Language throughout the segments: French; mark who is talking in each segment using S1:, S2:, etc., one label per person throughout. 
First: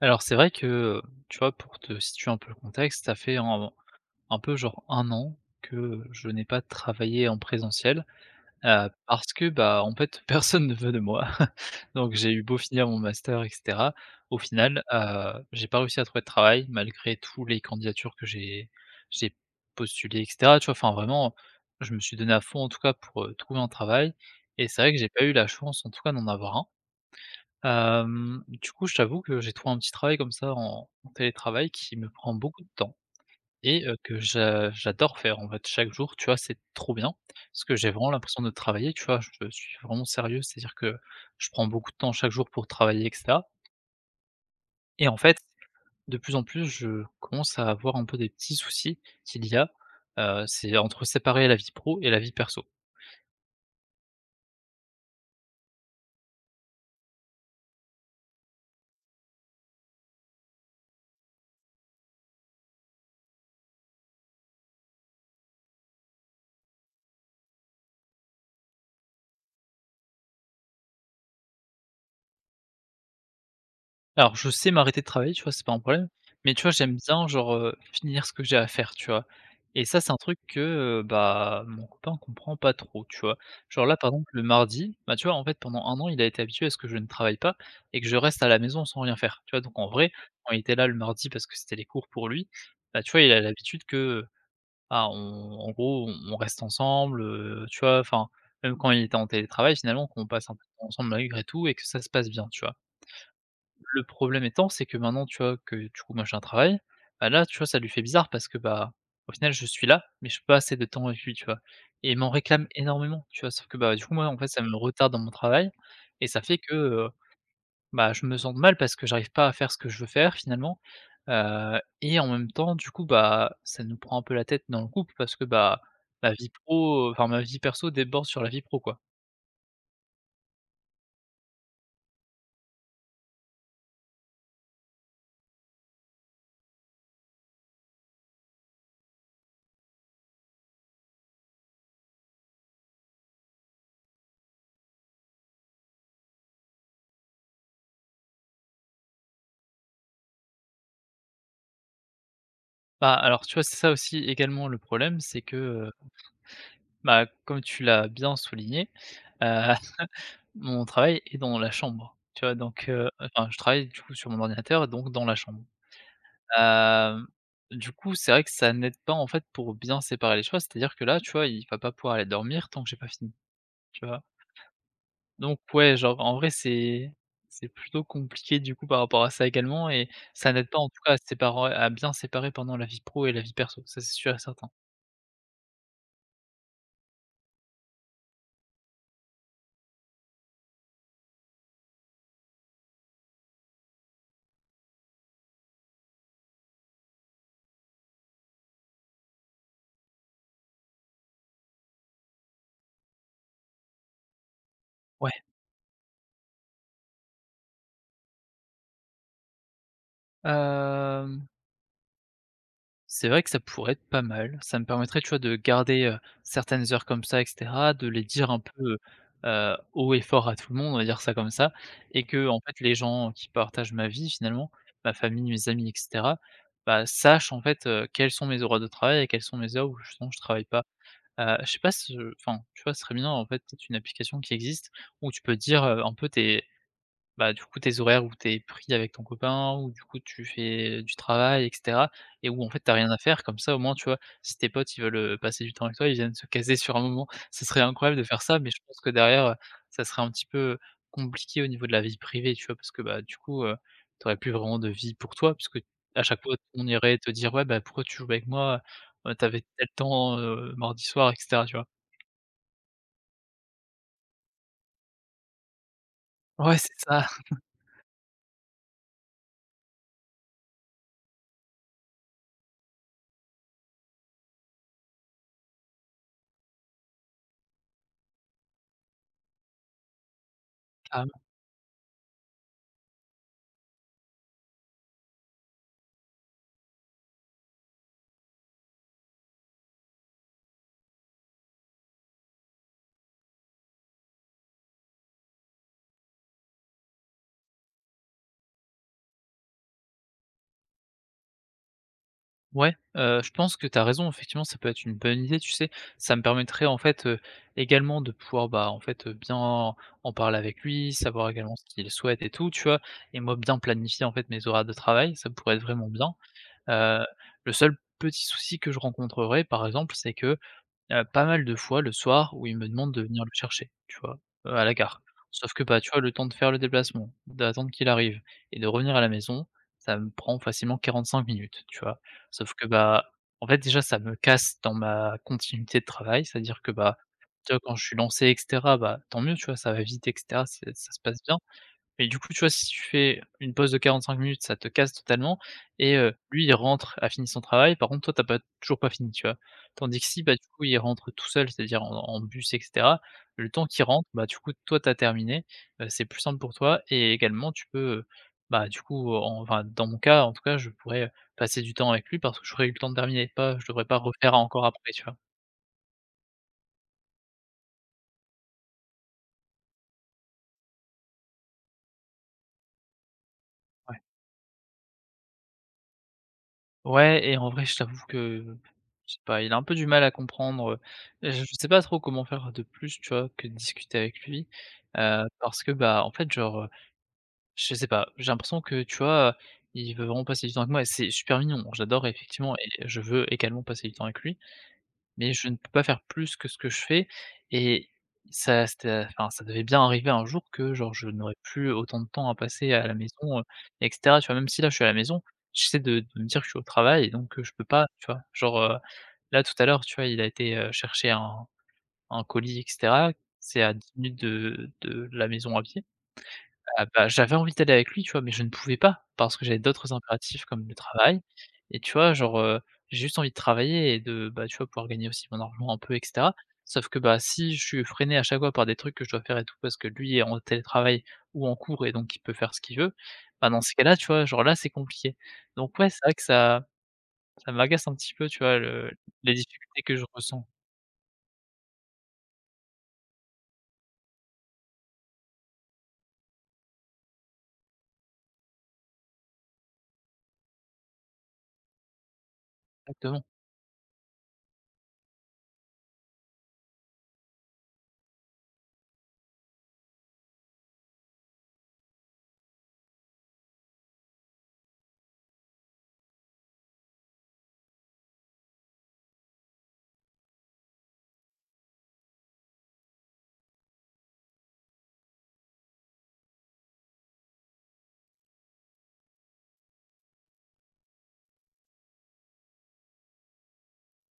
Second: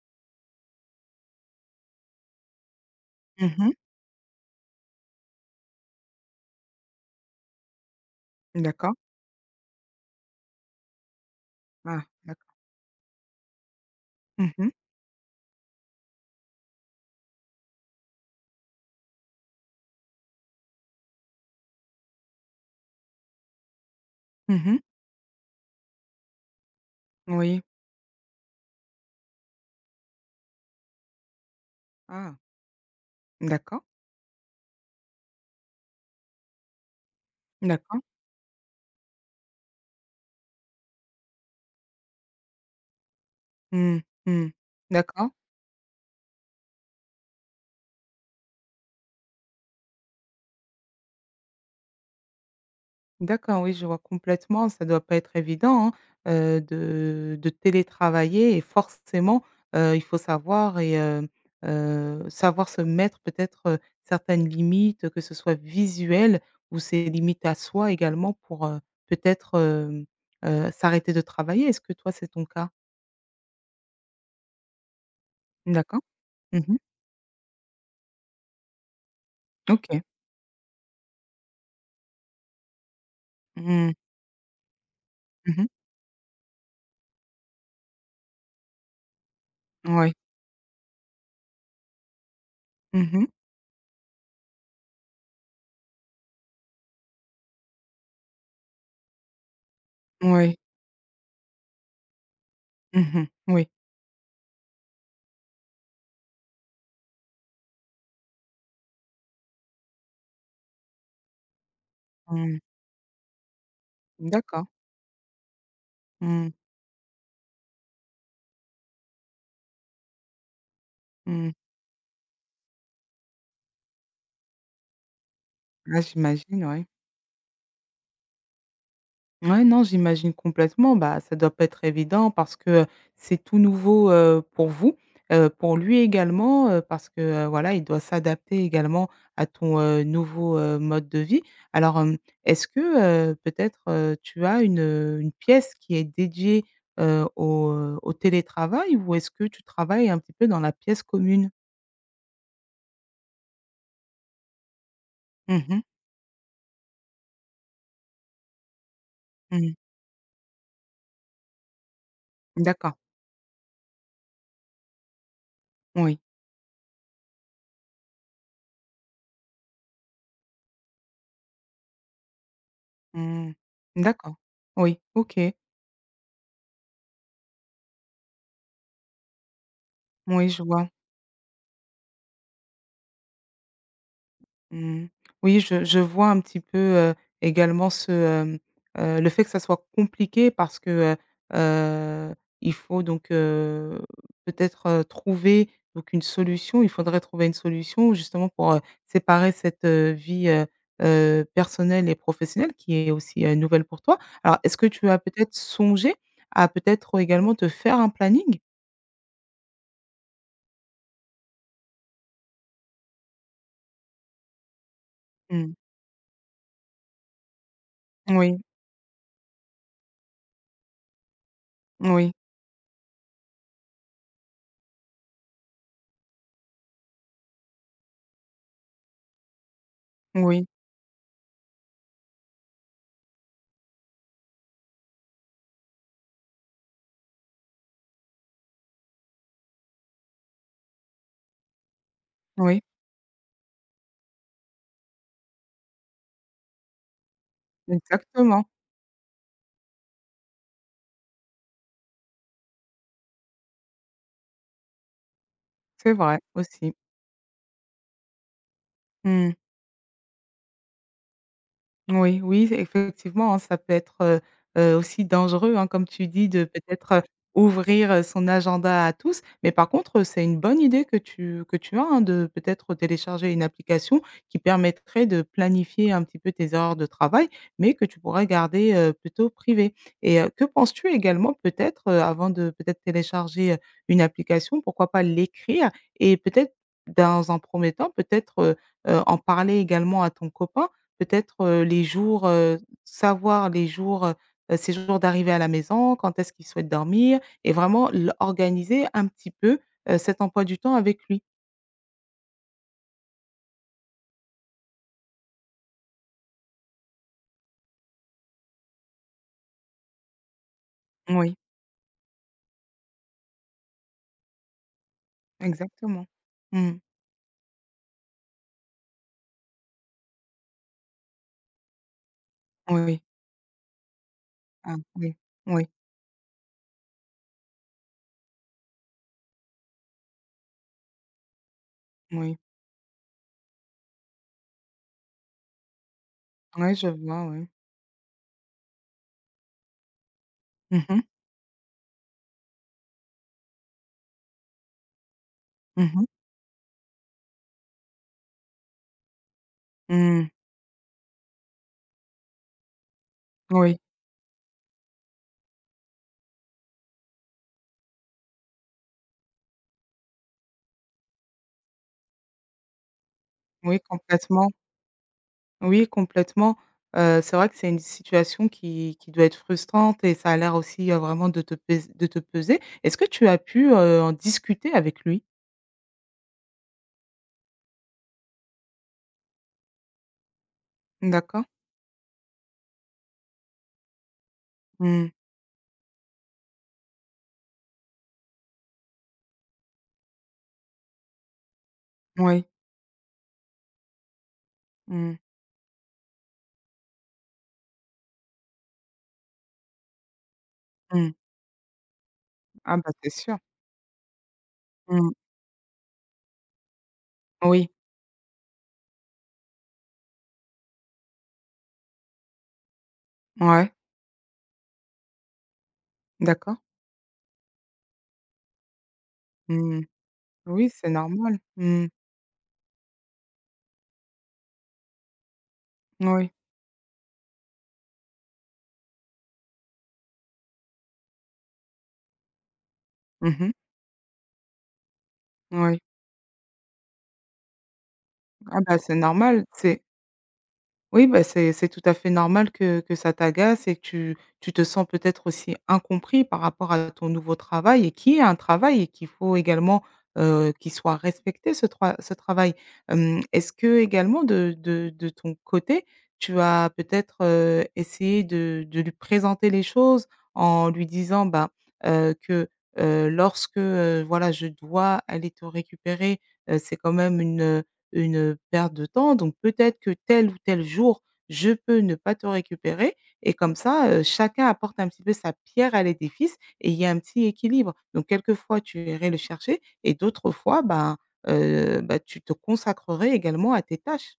S1: Alors c'est vrai que, tu vois, pour te situer un peu le contexte, ça fait
S2: Mmh mh.
S1: un peu genre un an que, je n'ai pas travaillé en présentiel,
S2: D'accord.
S1: parce que, bah, en fait, personne ne veut de moi.
S2: Ah
S1: Donc j'ai eu
S2: d'accord.
S1: beau finir mon master et cetera, au
S2: Mmh mh.
S1: final, j'ai pas réussi à trouver de travail malgré tous les candidatures que j'ai postulées et cetera, tu vois? Enfin vraiment, je me suis donné à fond en tout cas pour, trouver un travail
S2: Mmh
S1: et
S2: mh.
S1: c'est vrai que j'ai pas eu la chance en tout cas d'en avoir un.
S2: Oui.
S1: Du coup, je t'avoue que j'ai trouvé un petit travail comme ça en télétravail qui me prend
S2: Ah
S1: beaucoup de temps
S2: d'accord,
S1: et que j'adore faire, en fait, chaque jour, tu vois? C'est trop bien parce que j'ai
S2: d'accord.
S1: vraiment l'impression de travailler, tu vois? Je suis vraiment sérieux, c'est-à-dire que je prends beaucoup de temps chaque jour pour travailler et cetera
S2: Mmh, mmh.
S1: et en
S2: D'accord,
S1: fait, de plus en plus, je commence à avoir un peu des petits soucis qu'il y a, c'est entre séparer la vie pro et la vie perso.
S2: d'accord, oui, je vois complètement. Ça doit pas être évident, hein, de télétravailler et forcément, il faut savoir et savoir se mettre peut-être, certaines limites, que ce soit visuelles ou ses limites à soi également pour, peut-être, s'arrêter de travailler. Est-ce que toi, c'est ton cas?
S1: Alors je sais m'arrêter de travailler, tu vois? C'est pas un
S2: D'accord.
S1: problème, mais
S2: Mmh
S1: tu vois?
S2: mh.
S1: J'aime bien genre, finir ce que j'ai à faire, tu vois? Et ça,
S2: OK.
S1: c'est un truc que, bah, mon copain comprend pas trop, tu vois? Genre
S2: Mmh.
S1: là, par exemple, le mardi, bah, tu vois? En fait,
S2: Mmh mh.
S1: pendant un an, il a été habitué à ce que je ne travaille pas et que je reste à la maison sans rien faire, tu vois? Donc en vrai,
S2: Ouais.
S1: quand il était là le mardi parce que c'était les cours pour lui, bah, tu
S2: Mmh
S1: vois?
S2: mh.
S1: Il a l'habitude que, ah, on en gros, on reste ensemble, tu vois? Enfin, même quand il était en télétravail, finalement, qu'on passe un
S2: Ouais.
S1: peu de temps ensemble malgré tout et que ça se passe bien, tu vois?
S2: Mmh mh. Oui.
S1: Le problème étant, c'est que maintenant, tu vois, que du coup, moi, j'ai un travail, bah, là, tu vois, ça lui fait bizarre parce que, bah, au final, je suis là, mais je passe pas assez de temps avec lui, tu vois? Et il m'en
S2: Mmh.
S1: réclame énormément, tu vois? Sauf que, bah, du coup, moi, en fait, ça
S2: D'accord.
S1: me retarde dans mon travail et ça
S2: Mmh.
S1: fait que, bah, je me sens mal parce que j'arrive pas à faire ce que je veux faire finalement,
S2: Mmh.
S1: et en même temps, du coup, bah, ça nous prend un peu la tête dans le couple parce que, bah,
S2: Ouais,
S1: ma vie
S2: j'imagine, ouais.
S1: pro, enfin, ma vie perso déborde sur la vie pro, quoi.
S2: Ouais, non, j'imagine complètement. Bah, ça doit pas être évident parce que c'est tout nouveau, pour vous, pour lui également, parce que, voilà, il doit s'adapter également à ton, nouveau, mode de vie. Alors, est-ce que, peut-être, tu as une pièce qui est dédiée, au, au télétravail, ou est-ce que tu travailles un petit peu dans la pièce commune?
S1: Bah, alors, tu vois, c'est ça aussi également le problème, c'est
S2: Mmh mh.
S1: que, bah, comme tu l'as bien souligné, heu,
S2: Mmh.
S1: mon travail est dans la chambre, tu vois? Donc
S2: D'accord,
S1: enfin, je travaille du coup sur mon ordinateur, donc dans la chambre.
S2: oui.
S1: Hem, du coup, c'est vrai que ça n'aide pas, en fait, pour bien séparer les choses. C'est-à-dire que là, tu vois, il va pas pouvoir aller dormir tant que j'ai pas fini,
S2: Mmh.
S1: tu vois?
S2: D'accord. Oui, OK.
S1: Donc ouais, genre, en vrai, c'est plutôt compliqué, du coup, par rapport à ça également et
S2: Oui,
S1: ça
S2: je
S1: n'aide pas, en
S2: vois.
S1: tout cas, à bien séparer, pendant la vie pro et la vie perso, ça, c'est sûr et certain.
S2: Mmh. Oui, je vois un petit peu, également ce, le fait que ça soit compliqué parce que, heu heu, il faut donc, peut-être, trouver donc une solution. Il faudrait trouver une solution justement pour, séparer cette, vie, personnelle et professionnelle qui est aussi, nouvelle pour toi. Alors est-ce que tu as
S1: Ouais,
S2: peut-être songé à peut-être également te faire un planning?
S1: hem C'est vrai que ça pourrait être pas mal. Ça me permettrait, tu vois, de
S2: Mmh.
S1: garder, certaines heures comme ça et cetera, de les dire un
S2: Oui.
S1: peu, haut et fort à tout le monde, on va dire ça comme ça et
S2: Oui,
S1: que en fait, les gens qui partagent ma vie finalement, ma famille, mes amis et cetera, bah, sachent en fait, quels sont mes horaires de travail et quelles sont mes heures où justement je travaille
S2: oui,
S1: pas. Je sais pas ce enfin, tu vois, ce serait bien en fait, peut-être une application qui existe où tu peux dire, un peu tes bah, du coup, tes horaires où tes es pris avec ton copain, ou du coup tu fais du travail et cetera et où en fait
S2: oui,
S1: t'as rien à faire comme ça au moins, tu vois? Si tes potes ils veulent, passer du temps avec toi, ils viennent se caser sur un moment. Ce serait incroyable de faire ça,
S2: exactement,
S1: mais je pense que derrière, ça serait un petit peu compliqué au niveau de la vie privée, tu vois? Parce que, bah, du coup, tu plus vraiment de vie pour toi puisque
S2: c'est
S1: à
S2: vrai
S1: chaque fois on
S2: aussi.
S1: irait te dire: «Ouais, bah, pourquoi tu joues avec moi? Tu
S2: Mmh.
S1: tel temps, mardi soir» et cetera, tu vois?
S2: Oui, oui, c'est- effectivement, hein, ça peut être, aussi dangereux, hein, comme tu dis, de
S1: Ouais, c'est
S2: peut-être,
S1: ça.
S2: ouvrir, son agenda à tous. Mais par contre, c'est une bonne idée que tu as, hein, de peut-être télécharger une application qui permettrait de planifier un petit peu tes heures de travail, mais que tu pourrais garder, plutôt privées. Et que penses-tu également peut-être, avant de peut-être télécharger, une application, pourquoi pas l'écrire? Et peut-être, dans un premier temps, peut-être, en parler également à ton copain peut-être, les jours, savoir les jours, jours d'arrivée à la maison, quand est-ce qu'il souhaite dormir et vraiment l organiser un petit peu, cet emploi du temps avec lui.
S1: Ouais, je pense que tu as raison, effectivement, ça peut être une bonne idée, tu sais? Ça me permettrait, en fait, également de pouvoir, bah, en fait, bien en parler avec lui, savoir
S2: Oui.
S1: également ce qu'il souhaite et tout, tu vois? Et moi, bien planifier, en fait, mes horaires de travail, ça pourrait être vraiment
S2: Exactement.
S1: bien.
S2: Mmh.
S1: Heu, le seul petit souci que je rencontrerais, par exemple, c'est que, pas mal de fois le soir où il me
S2: Oui,
S1: demande de
S2: oui.
S1: venir le chercher, tu vois? À la
S2: Ah
S1: gare.
S2: oui,
S1: Sauf que,
S2: oui,
S1: bah, tu vois, le temps de faire le déplacement, d'attendre qu'il arrive et de revenir à la maison, ça me prend facilement 45 minutes, tu vois?
S2: oui.
S1: Sauf que, bah, en fait, déjà, ça me casse dans ma continuité de travail, c'est-à-dire que,
S2: Ouais, je
S1: bah,
S2: vois, oui.
S1: tu vois, quand je suis lancé et cetera, bah, tant mieux, tu vois, ça va vite et cetera, c'est
S2: Mmh
S1: ça se
S2: mh.
S1: passe bien. Mais du coup, tu vois, si tu fais une pause de 45 minutes, ça te casse totalement et
S2: Mmh.
S1: lui, il rentre, a fini son travail. Par contre, toi, t'as pas toujours pas fini, tu vois? Tandis que si,
S2: Mmh.
S1: bah, du coup, il rentre tout seul, c'est-à-dire en bus et cetera, le temps
S2: Oui,
S1: qu'il rentre, bah, du coup, toi, t'as terminé, c'est plus simple pour toi et également tu peux, bah, du coup, en enfin, dans mon cas, en tout cas, je pourrais passer du temps avec lui parce que j'aurais eu le temps de terminer, pas je
S2: oui,
S1: devrais pas refaire
S2: complètement.
S1: encore après, tu vois?
S2: Oui, complètement. C'est vrai que c'est une situation qui doit être frustrante et ça a l'air aussi, vraiment de te peser. Est-ce que tu as pu,
S1: Ouais.
S2: en discuter avec lui?
S1: Ouais et en vrai, je t'avoue que, je sais pas, il a un peu du mal à comprendre, je
S2: D'accord.
S1: sais pas trop comment faire de plus, tu vois, que de discuter avec lui,
S2: Mmh.
S1: parce que, bah, en fait, genre, je sais pas, j'ai l'impression que, tu vois, il veut vraiment passer du temps avec moi et c'est super mignon, j'adore
S2: Oui.
S1: effectivement et je veux également passer du temps avec lui
S2: Mmh.
S1: mais je ne peux pas faire plus que ce que je fais et ça c'était enfin, ça devait bien arriver un jour que genre je
S2: Mmh.
S1: n'aurais plus autant de temps à passer
S2: Ah
S1: à
S2: bah,
S1: la
S2: c'est sûr.
S1: maison, et cetera, tu vois? Même si là, je suis à la
S2: Mmh.
S1: maison, j'essaie de me dire que je suis au travail et donc je peux
S2: Oui.
S1: pas, tu vois? Genre, là, tout à l'heure, tu vois, il a été, chercher un colis et cetera. C'est
S2: Ouais.
S1: à 10 minutes de la maison à pied.
S2: D'accord.
S1: Ah bah, j'avais envie d'aller avec lui, tu vois? Mais je ne pouvais pas, parce que j'avais
S2: Mmh.
S1: d'autres impératifs comme
S2: Oui,
S1: le
S2: c'est
S1: travail
S2: normal.
S1: et
S2: Mmh.
S1: tu vois, genre, j'ai juste envie de travailler et de, bah, tu vois, pouvoir gagner aussi mon argent un peu et
S2: Oui.
S1: cetera. Sauf que, bah, si je suis freiné à chaque fois par des trucs que je dois faire et tout parce que lui est en télétravail ou en cours et donc il peut faire ce qu'il veut,
S2: Mmh
S1: bah,
S2: mh.
S1: dans ces cas-là, tu vois, genre, là, c'est compliqué. Donc
S2: Oui.
S1: ouais, c'est vrai que ça m'agace un petit peu, tu vois,
S2: Ah bah,
S1: le
S2: c'est
S1: les
S2: normal,
S1: difficultés
S2: c'est
S1: que je ressens.
S2: Oui, bah, c'est tout à fait normal que ça t'agace et que tu te sens peut-être aussi incompris par rapport à ton nouveau travail et qui est un travail et qu'il faut également, qu'il soit respecté ce travail.
S1: Exactement.
S2: Est-ce que également de de ton côté, tu as peut-être, essayé de lui présenter les choses en lui disant, bah, que, lorsque, voilà, je dois aller te récupérer, c'est quand même une perte de temps, donc peut-être que tel ou tel jour, je peux ne pas te récupérer et comme ça, chacun apporte un petit peu sa pierre à l'édifice et il y a un petit équilibre. Donc quelquefois, tu irais le chercher et d'autres fois, bah, tu te consacrerais également à tes tâches.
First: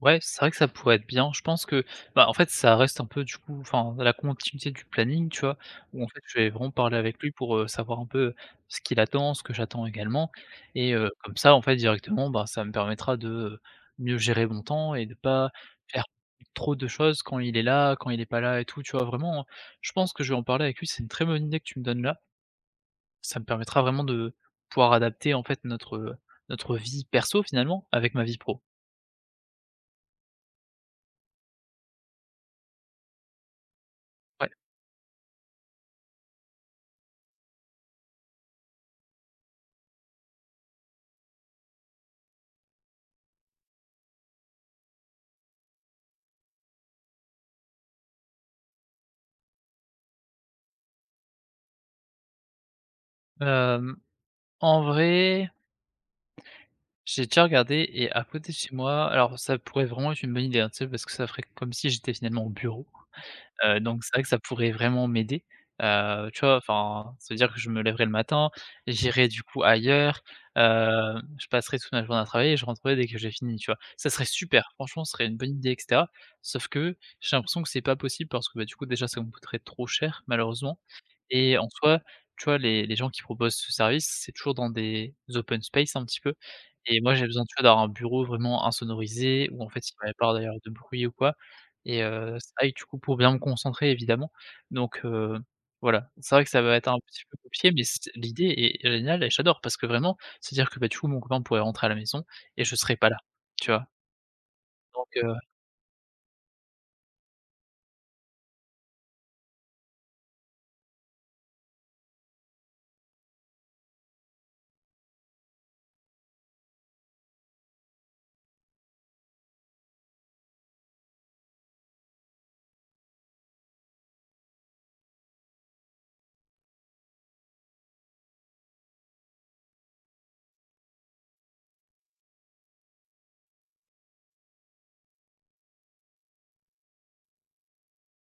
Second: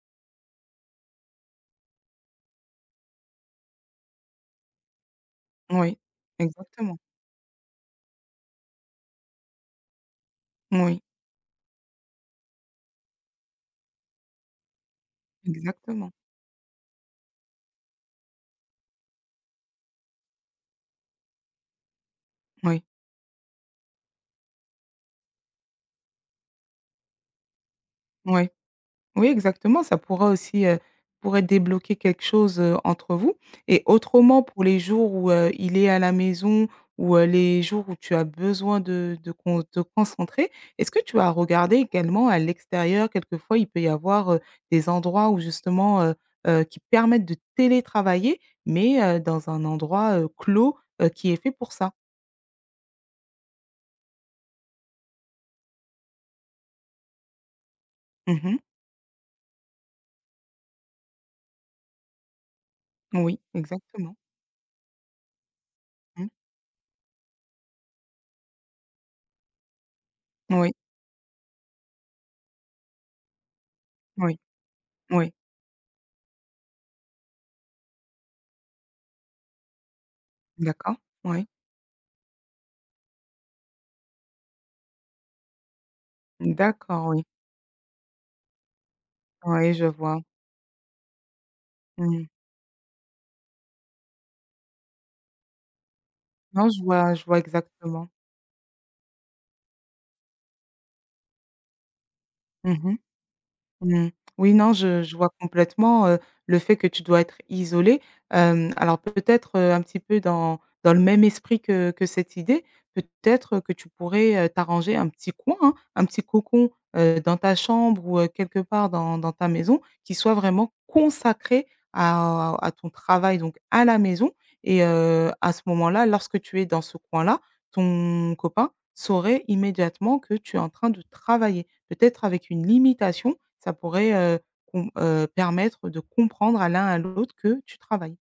S1: Ouais, c'est vrai que ça pourrait être bien. Je pense que, bah, en fait, ça reste un peu du coup, enfin, la continuité du planning, tu vois?
S2: Oui,
S1: Où en fait, je vais vraiment parler
S2: exactement.
S1: avec lui pour, savoir un peu ce qu'il attend, ce que j'attends également et
S2: Oui,
S1: comme ça, en fait, directement, bah, ça me permettra de mieux gérer mon temps et de pas faire
S2: exactement.
S1: trop de choses quand il est là, quand il est pas là et tout, tu vois? Vraiment, hein. Je pense que je vais en parler avec lui, c'est une très bonne idée que tu me donnes là.
S2: Oui,
S1: Ça me permettra vraiment de pouvoir adapter, en fait, notre vie perso finalement avec ma vie
S2: oui.
S1: pro.
S2: Oui, exactement, ça pourra aussi, pourrait débloquer quelque chose, entre vous et autrement
S1: Ouais,
S2: pour les jours où, il est à la maison ou, les jours où tu as besoin de con te concentrer, est-ce que tu as regardé également à l'extérieur? Quelquefois, il peut y avoir, des endroits où justement, qui permettent de télétravailler, mais, dans un endroit, clos, qui est fait pour ça.
S1: hem En vrai, j'ai déjà regardé et à côté de
S2: Mmh.
S1: chez moi alors ça pourrait vraiment être une bonne idée, hein, tu sais? Parce que ça ferait comme si j'étais finalement au bureau,
S2: Oui,
S1: donc c'est
S2: exactement.
S1: vrai que ça pourrait vraiment m'aider,
S2: Mmh.
S1: tu vois? Enfin, ça veut dire que je me lèverais le matin, j'irais du coup ailleurs,
S2: Oui,
S1: je passerai toute ma journée à travailler et je rentrerai dès que j'ai fini, tu vois? Ça serait
S2: oui,
S1: super, franchement, ce serait
S2: oui.
S1: une bonne idée et cetera. Sauf que j'ai l'impression que c'est pas possible parce que, bah, du coup déjà ça me coûterait trop cher malheureusement,
S2: D'accord, oui.
S1: et en soi, tu vois, les gens qui proposent ce service, c'est toujours dans des open space un petit peu et
S2: D'accord,
S1: moi,
S2: oui.
S1: j'ai besoin, tu vois, d'avoir un bureau vraiment insonorisé où en
S2: Oui,
S1: fait,
S2: je
S1: il n'y y
S2: vois.
S1: pas d'ailleurs de bruit ou quoi et
S2: Mmh.
S1: c'est vrai du coup, pour bien me concentrer évidemment donc voilà. C'est vrai que ça
S2: Non,
S1: va
S2: je
S1: être un
S2: vois
S1: petit
S2: je
S1: peu
S2: vois
S1: compliqué mais c
S2: exactement.
S1: l'idée est géniale et j'adore parce que vraiment, c'est-à-dire que, bah, du coup, mon copain pourrait rentrer à la maison et
S2: Mmh
S1: je
S2: mh.
S1: serais pas là, tu vois?
S2: Mmh. Oui, non, je
S1: Donc
S2: je vois complètement, le fait que tu dois être isolé. Alors peut-être, un petit peu dans le même esprit que cette idée, peut-être que tu pourrais, t'arranger un petit coin, hein, un petit cocon, dans ta chambre ou, quelque part dans ta maison qui soit vraiment consacré à ton travail, donc à la maison et à ce moment-là, lorsque tu es dans ce coin-là, ton copain saurait immédiatement que tu es en train de travailler. Peut-être avec une limitation, ça pourrait, com permettre de comprendre à l'un à l'autre que tu travailles.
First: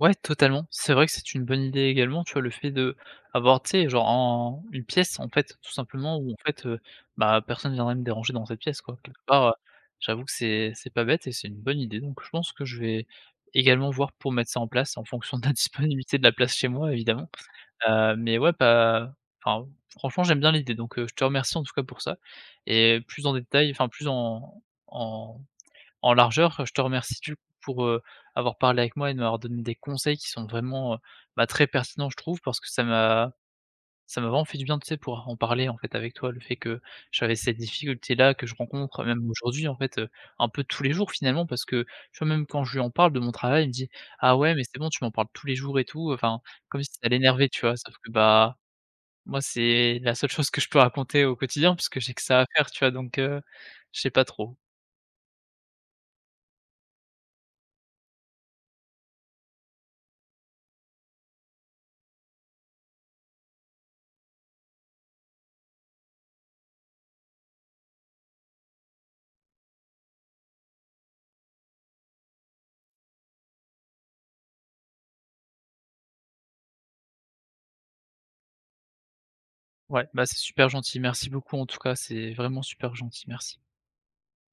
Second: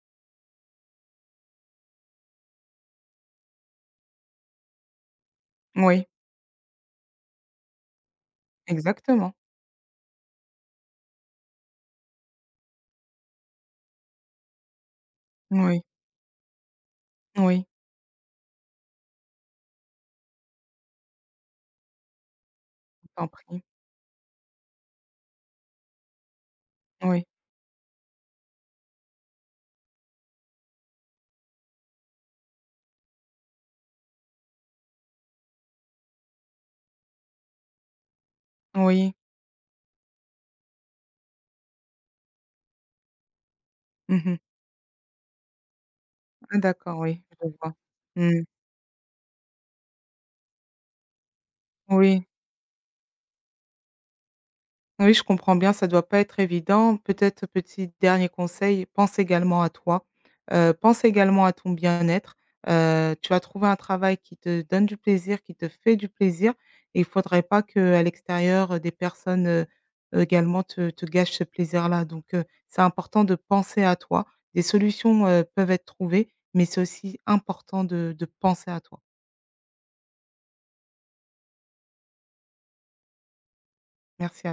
S1: ouais, totalement. C'est vrai que c'est une bonne idée également, tu vois, le fait de avoir, tu sais, genre en une pièce, en fait, tout
S2: Oui,
S1: simplement, où en fait, bah, personne viendrait me déranger dans cette pièce, quoi. Quelque
S2: exactement.
S1: part, j'avoue que c'est pas bête et c'est une bonne idée. Donc je pense que je vais également voir pour mettre ça en place en fonction de la
S2: Oui,
S1: disponibilité de la place chez moi, évidemment.
S2: oui,
S1: Mais ouais, pas enfin, franchement, j'aime bien l'idée, donc je te remercie en tout cas pour ça et
S2: je
S1: plus
S2: t'en
S1: en
S2: prie.
S1: détail, enfin plus en en largeur. Je te remercie
S2: Oui,
S1: du coup pour, avoir parlé avec moi et de m'avoir donné des conseils qui sont vraiment, bah, très pertinents je trouve parce que ça m'a vraiment fait du bien, tu sais, pour en parler en fait avec toi. Le fait que j'avais cette difficulté-là que je rencontre
S2: oui.
S1: même aujourd'hui en fait, un peu tous les jours finalement parce que tu vois même quand je lui en parle de mon travail, il me dit: «Ah
S2: Mmh.
S1: ouais mais c'est bon tu m'en parles tous les jours et tout», enfin
S2: Ah
S1: comme si
S2: d'accord,
S1: ça
S2: oui,
S1: l'énervait,
S2: je
S1: tu
S2: vois.
S1: vois? Sauf que,
S2: Mmh.
S1: bah, moi c'est la seule chose que je peux raconter au quotidien parce que j'ai que
S2: Oui.
S1: ça à faire, tu vois? Donc, je sais pas trop.
S2: Oui, je comprends bien, ça doit pas être évident. Peut-être, petit dernier conseil, pense également à toi, pense également à ton bien-être. Tu as trouvé un travail qui te donne du plaisir, qui te fait du plaisir, et il faudrait pas que à l'extérieur, des personnes, également te gâchent ce plaisir-là. Donc c'est important de penser à toi. Des solutions, peuvent être trouvées, mais c'est aussi important de penser à toi.
S1: Ouais, bah, c'est super gentil. Merci beaucoup en tout cas, c'est vraiment super gentil. Merci.
S2: Merci à toi.